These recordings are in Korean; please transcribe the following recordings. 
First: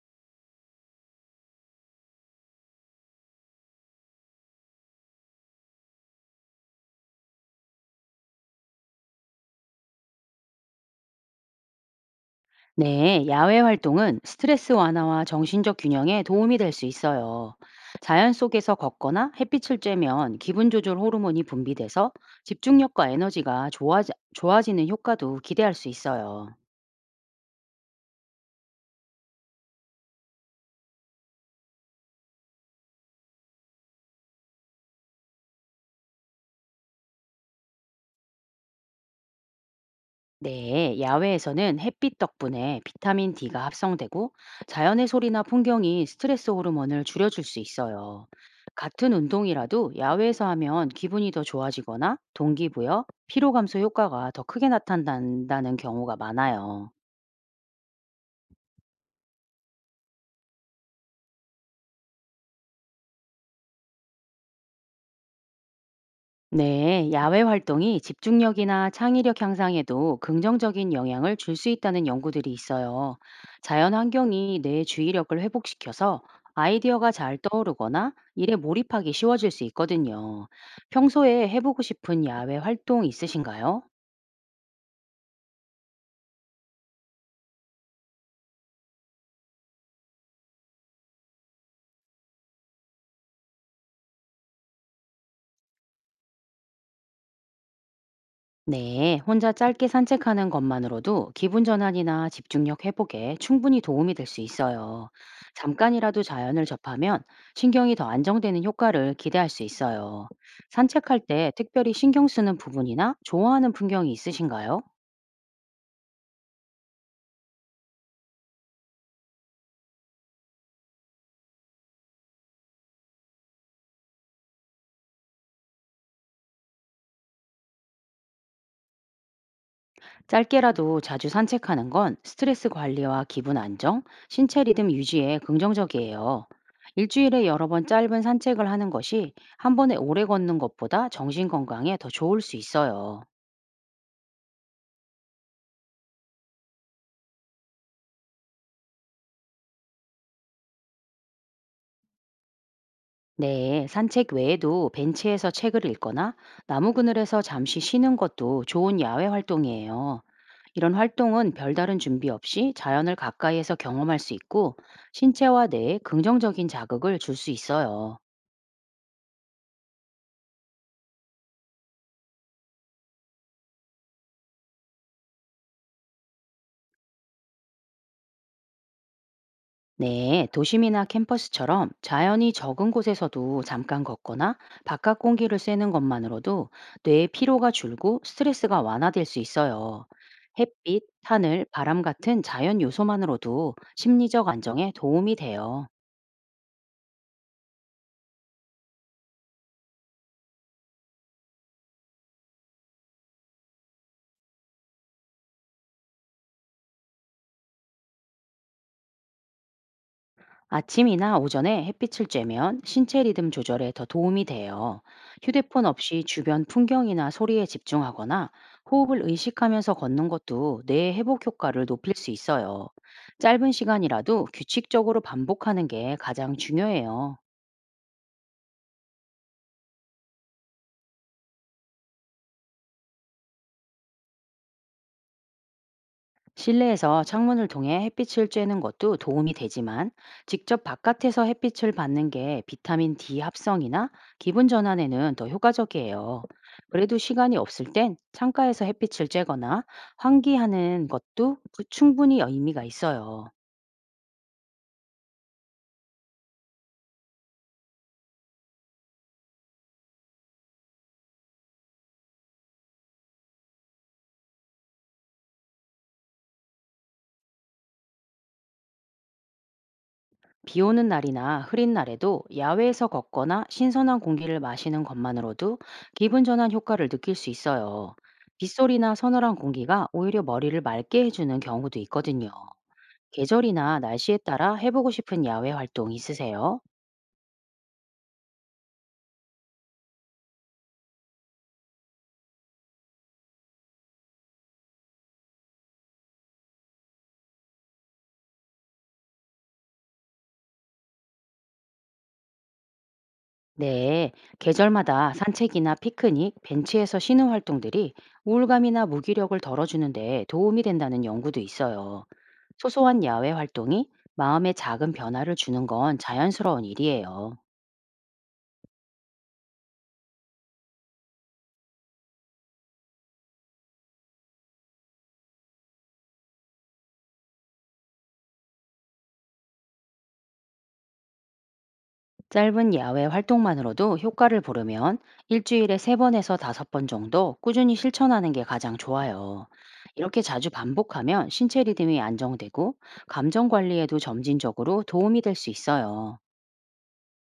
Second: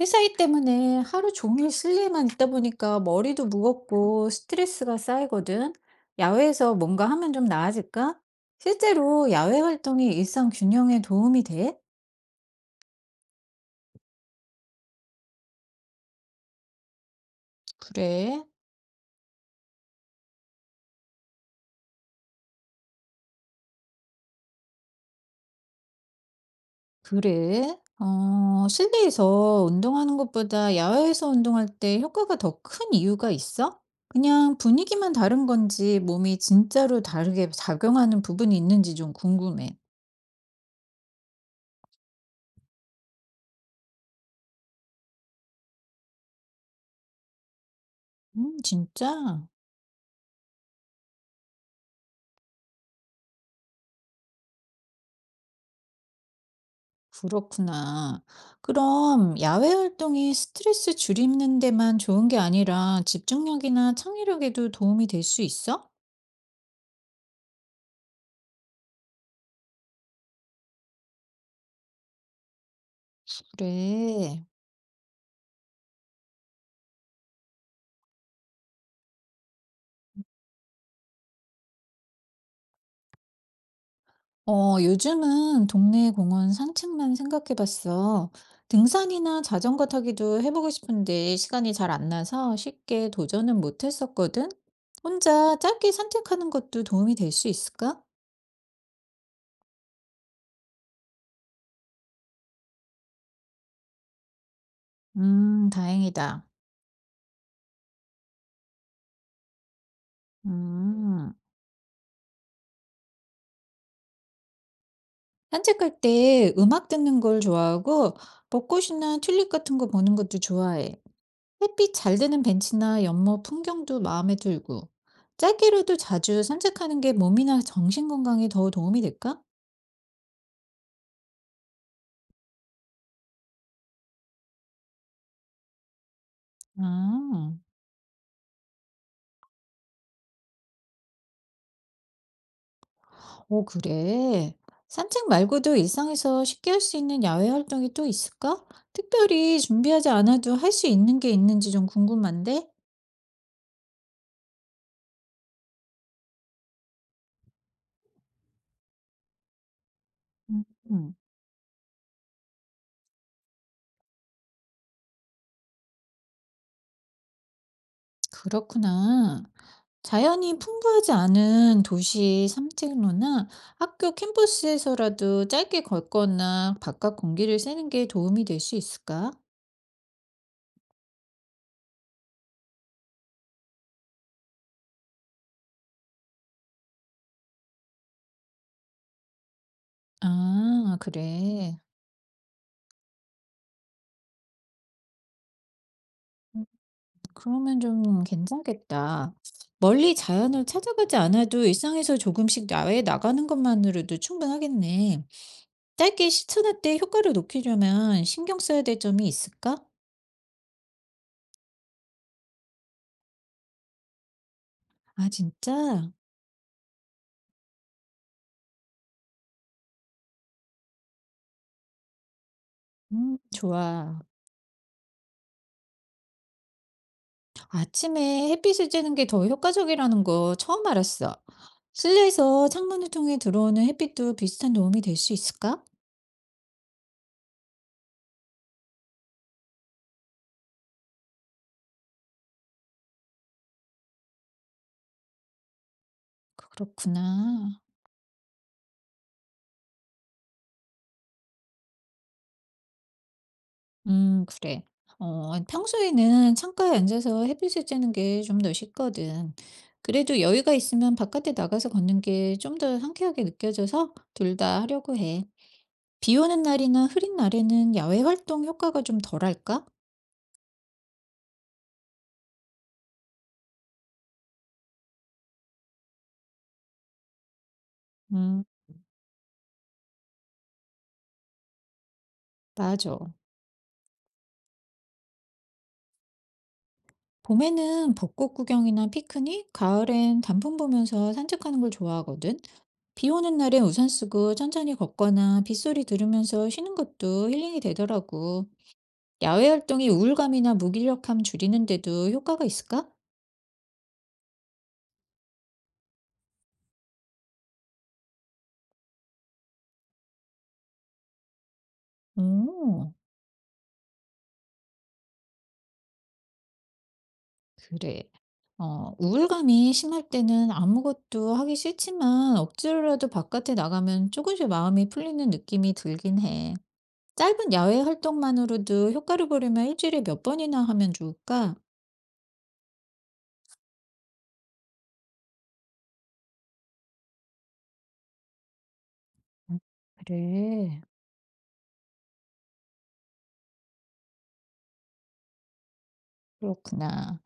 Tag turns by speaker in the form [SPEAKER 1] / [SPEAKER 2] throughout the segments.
[SPEAKER 1] 회사일 때문에 하루 종일 실내에만 있다 보니까 머리도 무겁고 스트레스가 쌓이거든. 야외에서 뭔가 하면 좀 나아질까? 실제로 야외 활동이 일상 균형에 도움이 돼?
[SPEAKER 2] 네, 야외 활동은 스트레스 완화와 정신적 균형에 도움이 될 수 있어요. 자연
[SPEAKER 1] 그래.
[SPEAKER 2] 속에서 걷거나 햇빛을 쬐면 기분 조절 호르몬이 분비돼서 집중력과 에너지가 좋아지는 효과도 기대할 수 있어요.
[SPEAKER 1] 그래. 실내에서 운동하는 것보다 야외에서 운동할 때 효과가 더 큰 이유가 있어? 그냥 분위기만 다른 건지 몸이 진짜로 다르게 작용하는 부분이 있는지 좀 궁금해.
[SPEAKER 2] 네, 야외에서는 햇빛 덕분에 비타민 D가 합성되고 자연의 소리나 풍경이 스트레스 호르몬을 줄여줄 수 있어요. 같은
[SPEAKER 1] 진짜?
[SPEAKER 2] 운동이라도 야외에서 하면 기분이 더 좋아지거나 동기부여, 피로 감소 효과가 더 크게 나타난다는 경우가 많아요.
[SPEAKER 1] 그렇구나. 그럼 야외 활동이 스트레스 줄이는 데만 좋은 게 아니라 집중력이나 창의력에도 도움이 될 수 있어?
[SPEAKER 2] 네, 야외 활동이 집중력이나 창의력 향상에도 긍정적인 영향을 줄 수 있다는 연구들이 있어요. 자연
[SPEAKER 1] 그래.
[SPEAKER 2] 환경이 뇌의 주의력을 회복시켜서 아이디어가 잘 떠오르거나 일에 몰입하기 쉬워질 수 있거든요. 평소에 해보고 싶은 야외 활동 있으신가요?
[SPEAKER 1] 요즘은 동네 공원 산책만 생각해 봤어. 등산이나 자전거 타기도 해보고 싶은데 시간이 잘 안 나서 쉽게 도전은 못 했었거든. 혼자 짧게 산책하는 것도 도움이 될 수 있을까?
[SPEAKER 2] 네, 혼자 짧게 산책하는 것만으로도 기분 전환이나 집중력 회복에 충분히 도움이 될 수 있어요. 잠깐이라도
[SPEAKER 1] 다행이다.
[SPEAKER 2] 자연을 접하면 신경이 더 안정되는 효과를 기대할 수 있어요. 산책할
[SPEAKER 1] 음.
[SPEAKER 2] 때 특별히 신경 쓰는 부분이나 좋아하는 풍경이 있으신가요?
[SPEAKER 1] 산책할 때 음악 듣는 걸 좋아하고 벚꽃이나 튤립 같은 거 보는 것도 좋아해. 햇빛 잘 드는 벤치나 연못 풍경도 마음에 들고. 짧게라도 자주 산책하는 게 몸이나 정신 건강에 더 도움이 될까?
[SPEAKER 2] 짧게라도 자주 산책하는 건 스트레스 관리와 기분 안정, 신체 리듬 유지에 긍정적이에요. 일주일에
[SPEAKER 1] 아,
[SPEAKER 2] 여러 번 짧은 산책을 하는 것이 한 번에 오래 걷는 것보다 정신 건강에 더 좋을 수 있어요.
[SPEAKER 1] 오, 그래. 산책 말고도 일상에서 쉽게 할 수 있는 야외 활동이 또 있을까? 특별히 준비하지 않아도 할 수 있는 게 있는지 좀 궁금한데?
[SPEAKER 2] 네, 산책 외에도 벤치에서 책을 읽거나 나무 그늘에서 잠시 쉬는 것도 좋은 야외 활동이에요. 이런
[SPEAKER 1] 음.
[SPEAKER 2] 활동은 별다른 준비 없이 자연을 가까이에서 경험할 수 있고 신체와 뇌에 긍정적인 자극을 줄 수 있어요.
[SPEAKER 1] 그렇구나. 자연이 풍부하지 않은 도시 산책로나 학교 캠퍼스에서라도 짧게 걷거나 바깥 공기를 쐬는 게 도움이 될 수 있을까?
[SPEAKER 2] 네, 도심이나 캠퍼스처럼 자연이 적은 곳에서도 잠깐 걷거나 바깥 공기를 쐬는 것만으로도 뇌의 피로가 줄고 스트레스가 완화될 수 있어요.
[SPEAKER 1] 아,
[SPEAKER 2] 햇빛, 하늘,
[SPEAKER 1] 그래.
[SPEAKER 2] 바람 같은 자연 요소만으로도 심리적 안정에 도움이 돼요.
[SPEAKER 1] 음, 그러면 좀 괜찮겠다. 멀리 자연을 찾아가지 않아도 일상에서 조금씩 야외에 나가는 것만으로도 충분하겠네. 짧게 실천할 때 효과를 높이려면 신경 써야 될 점이 있을까?
[SPEAKER 2] 아침이나 오전에 햇빛을 쬐면 신체 리듬 조절에 더 도움이 돼요.
[SPEAKER 1] 아,
[SPEAKER 2] 휴대폰
[SPEAKER 1] 진짜?
[SPEAKER 2] 없이 주변 풍경이나 소리에 집중하거나 호흡을 의식하면서 걷는 것도 뇌의 회복 효과를 높일 수 있어요. 짧은
[SPEAKER 1] 좋아.
[SPEAKER 2] 시간이라도 규칙적으로 반복하는 게 가장 중요해요.
[SPEAKER 1] 아침에 햇빛을 쬐는 게 더 효과적이라는 거 처음 알았어. 실내에서 창문을 통해 들어오는 햇빛도 비슷한 도움이 될 수 있을까?
[SPEAKER 2] 실내에서 창문을 통해 햇빛을 쬐는 것도 도움이 되지만 직접 바깥에서 햇빛을 받는 게 비타민 D 합성이나 기분 전환에는 더 효과적이에요. 그래도 시간이
[SPEAKER 1] 그렇구나.
[SPEAKER 2] 없을 땐 창가에서 햇빛을 쬐거나 환기하는 것도 충분히 의미가 있어요.
[SPEAKER 1] 그래. 평소에는 창가에 앉아서 햇빛을 쬐는 게 좀 더 쉽거든. 그래도 여유가 있으면 바깥에 나가서 걷는 게 좀 더 상쾌하게 느껴져서 둘 다 하려고 해. 비 오는 날이나 흐린 날에는 야외 활동 효과가 좀 덜할까?
[SPEAKER 2] 비 오는 날이나 흐린 날에도 야외에서 걷거나 신선한 공기를 마시는 것만으로도 기분 전환 효과를 느낄 수 있어요.
[SPEAKER 1] 음,
[SPEAKER 2] 빗소리나 서늘한 공기가 오히려 머리를 맑게 해주는 경우도 있거든요.
[SPEAKER 1] 맞아.
[SPEAKER 2] 계절이나 날씨에 따라 해보고 싶은 야외 활동 있으세요?
[SPEAKER 1] 봄에는 벚꽃 구경이나 피크닉, 가을엔 단풍 보면서 산책하는 걸 좋아하거든. 비 오는 날엔 우산 쓰고 천천히 걷거나 빗소리 들으면서 쉬는 것도 힐링이 되더라고. 야외 활동이 우울감이나 무기력함 줄이는데도 효과가 있을까?
[SPEAKER 2] 네, 계절마다 산책이나 피크닉, 벤치에서 쉬는 활동들이 우울감이나 무기력을 덜어주는데 도움이 된다는 연구도 있어요.
[SPEAKER 1] 오,
[SPEAKER 2] 소소한 야외 활동이 마음에 작은 변화를 주는 건 자연스러운 일이에요.
[SPEAKER 1] 그래. 우울감이 심할 때는 아무것도 하기 싫지만 억지로라도 바깥에 나가면 조금씩 마음이 풀리는 느낌이 들긴 해. 짧은 야외 활동만으로도 효과를 보려면 일주일에 몇 번이나 하면 좋을까?
[SPEAKER 2] 짧은 야외 활동만으로도 효과를 보려면 일주일에 3번에서 5번 정도 꾸준히 실천하는 게 가장 좋아요.
[SPEAKER 1] 음,
[SPEAKER 2] 이렇게 자주
[SPEAKER 1] 그래.
[SPEAKER 2] 반복하면 신체 리듬이 안정되고 감정 관리에도 점진적으로 도움이 될 수 있어요.
[SPEAKER 1] 그렇구나.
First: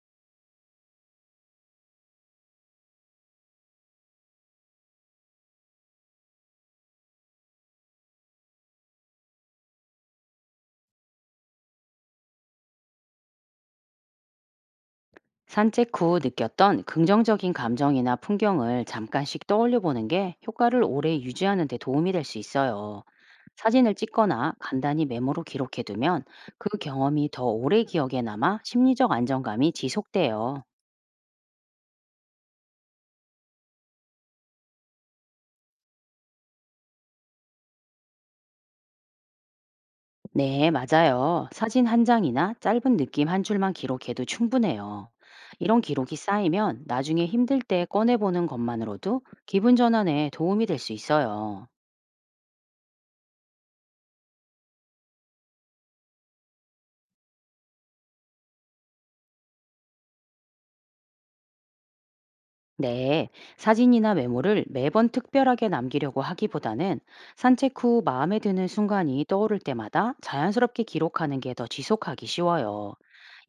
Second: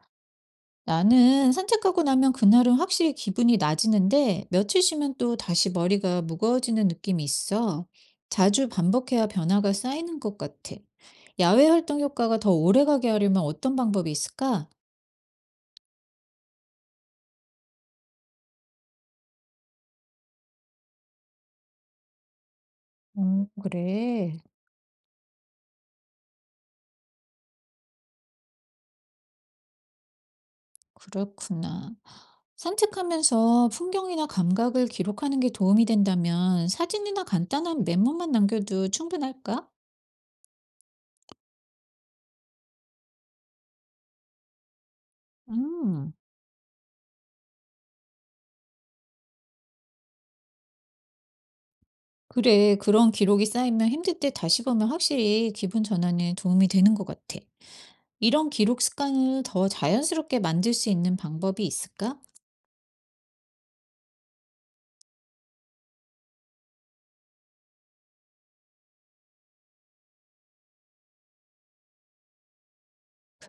[SPEAKER 1] 나는 산책하고 나면 그날은 확실히 기분이 나지는데 며칠 쉬면 또 다시 머리가 무거워지는 느낌이 있어. 자주 반복해야 변화가 쌓이는 것 같아. 야외 활동 효과가 더 오래가게 하려면 어떤 방법이 있을까?
[SPEAKER 2] 산책 후 느꼈던 긍정적인 감정이나 풍경을 잠깐씩 떠올려 보는 게 효과를 오래 유지하는 데 도움이 될 수 있어요. 사진을
[SPEAKER 1] 그래.
[SPEAKER 2] 찍거나 간단히 메모로 기록해 두면 그 경험이 더 오래 기억에 남아 심리적 안정감이 지속돼요.
[SPEAKER 1] 그렇구나. 산책하면서 풍경이나 감각을 기록하는 게 도움이 된다면 사진이나 간단한 메모만 남겨도 충분할까?
[SPEAKER 2] 네, 맞아요. 사진 한 장이나 짧은 느낌 한 줄만 기록해도 충분해요. 이런
[SPEAKER 1] 음.
[SPEAKER 2] 기록이 쌓이면 나중에 힘들 때 꺼내보는 것만으로도 기분 전환에 도움이 될 수 있어요.
[SPEAKER 1] 그래, 그런 기록이 쌓이면 힘들 때 다시 보면 확실히 기분 전환에 도움이 되는 것 같아. 이런 기록 습관을 더 자연스럽게 만들 수 있는 방법이 있을까?
[SPEAKER 2] 네, 사진이나 메모를 매번 특별하게 남기려고 하기보다는 산책 후 마음에 드는 순간이 떠오를 때마다 자연스럽게 기록하는 게 더 지속하기 쉬워요.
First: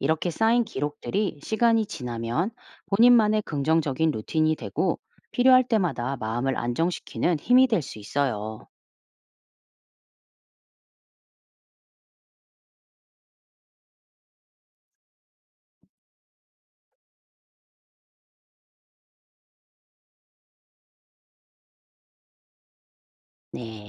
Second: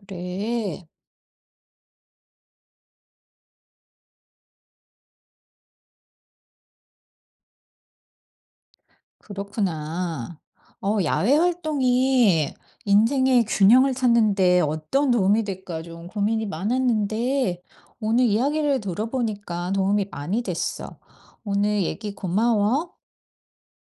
[SPEAKER 2] 이렇게 쌓인 기록들이 시간이 지나면 본인만의 긍정적인 루틴이 되고 필요할 때마다 마음을 안정시키는 힘이 될 수 있어요.
[SPEAKER 1] 그렇구나. 야외 활동이 인생의 균형을 찾는데 어떤 도움이 될까 좀 고민이 많았는데 오늘 이야기를 들어보니까 도움이 많이 됐어. 오늘 얘기 고마워.
[SPEAKER 2] 네.